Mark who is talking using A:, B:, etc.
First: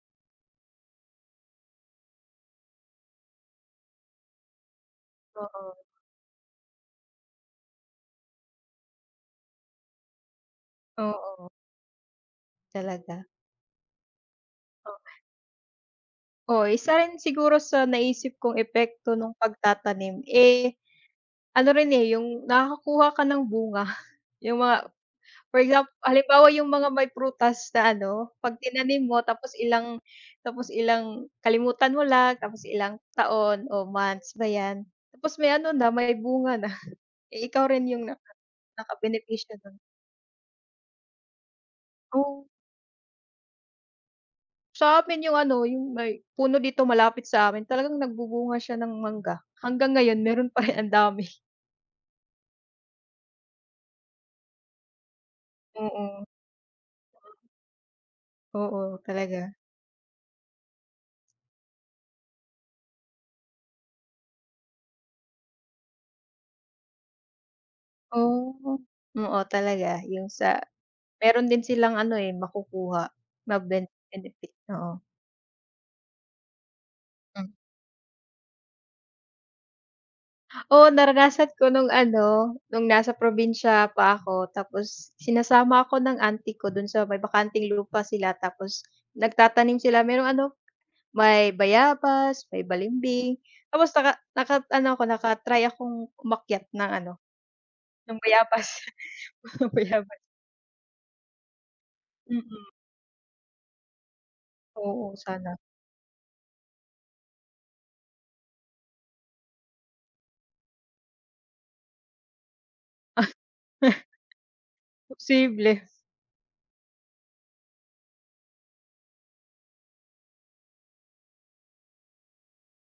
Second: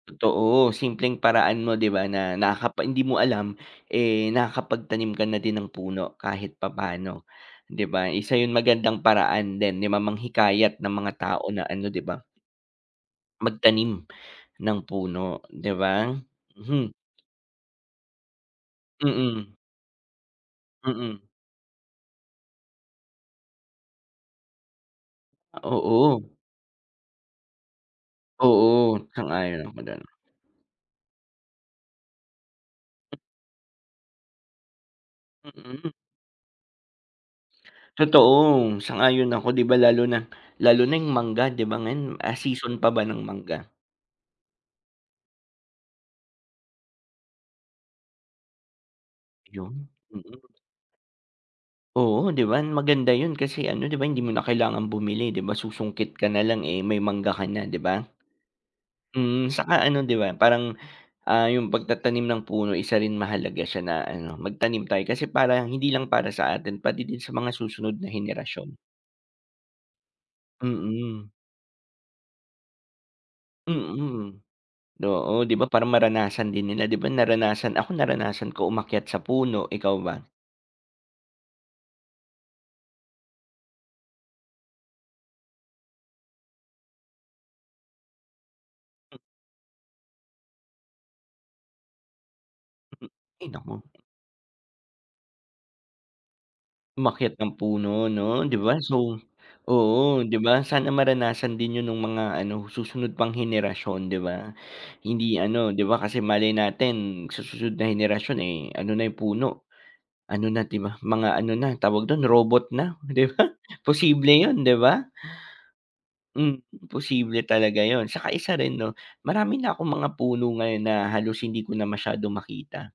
A: Totoo. Simpleng paraan mo, 'di ba, na nakakapa hindi mo alam, eh, nakakapagtanim ka na din ng
B: Oo.
A: puno kahit papaano, 'di ba. Isa 'yon magandang paraan din ni ma manghikayat ng mga tao
B: Oo.
A: na ano, 'di ba?
B: Talaga.
A: Magtanim ng
B: Oh.
A: puno 'di ba?
B: Oo.
A: Mhm.
B: Isa rin siguro sa naisip kong epekto no'ng
A: Mm.
B: pagtatanim, eh,
A: Mm.
B: ano rin, eh, yung nakakakuha ka ng bunga. Yung mga for examp
A: Oo.
B: halimbawa yung mga may prutas na ano, 'pag
A: Oo,
B: tinanim mo tapos
A: sang-ayon ako
B: ilang
A: diyan.
B: tapos ilang kalimutan mo lang tapos ilang
A: M
B: taon o months ba 'yan, tapos may ano na,
A: Mm.
B: may bunga na. Eh, ikaw rin yung naka
A: Totoo, sang-ayon ako.
B: nakabenepisyo
A: 'Di ba
B: do'n.
A: lalo na lalo na yung mangga, 'di ba, ngayon, ah,
B: Oh.
A: season pa ba ng mangga?
B: Sa amin yung ano, yung may puno dito malapit sa'min talagang nagbubunga siya ng mangga
A: 'Yon,
B: hanggang ngayon
A: mm.
B: meron pa rin, ang dami.
A: Oo, 'di ba? Maganda 'yon kasi ano, 'di ba, hindi mo na kailangang bumili, 'di ba, susungkit
B: Oo.
A: ka nalang, eh, may mangga ka, 'di ba?
B: Oo,
A: Mm,
B: talaga.
A: saka ano 'di ba, parang, ah, yung pagtatanim ng puno isa rin mahalaga siya na ano, magtanim tayo kasi parang hindi lang para sa atin pati din sa mga susunod na
B: Oh.
A: henerasyon.
B: Oo, talaga yung sa
A: Mm.
B: meron din silang ano, eh, makukuha,
A: Mm,
B: magbe-benefit, oo.
A: oo, 'di ba? Para maranasan din nila, 'di ba?
B: Hmm.
A: Naranasan ako naranasan ko umakyat sa puno, ikaw ba?
B: Oo, naranasan ko no'ng ano, no'ng nasa probinsya pa ako tapos sinasama ako ng auntie ko do'n sa may bakanteng lupa sila tapos
A: M
B: nagtatanim sila. Merong ano, may bayabas, may balimbing.
A: Ay naku.
B: Tapos naka naka-ano ako, naka-try akong umakyat ng ano,
A: Umakyat ng puno
B: ng
A: 'no, 'di ba?
B: bayabas.
A: So
B: Bayabas.
A: oo, 'di ba? Sana maranasan din 'yon no'ng mga
B: Mm.
A: ano, susunod pang henerasyon, 'di ba?
B: Oo,
A: Hindi
B: sana.
A: ano 'di ba kasi malay natin sa susunod na henerasyon, eh, ano na yung puno, ano na, 'di ba, mga ano na, tawag do'n, robot na, 'di ba, posible, 'yon 'di ba?
B: Posible.
A: Mm, posible talaga 'yon. Saka isa rin 'no, marami na akong mga puno ngayon na halos hindi ko na masyadong makita.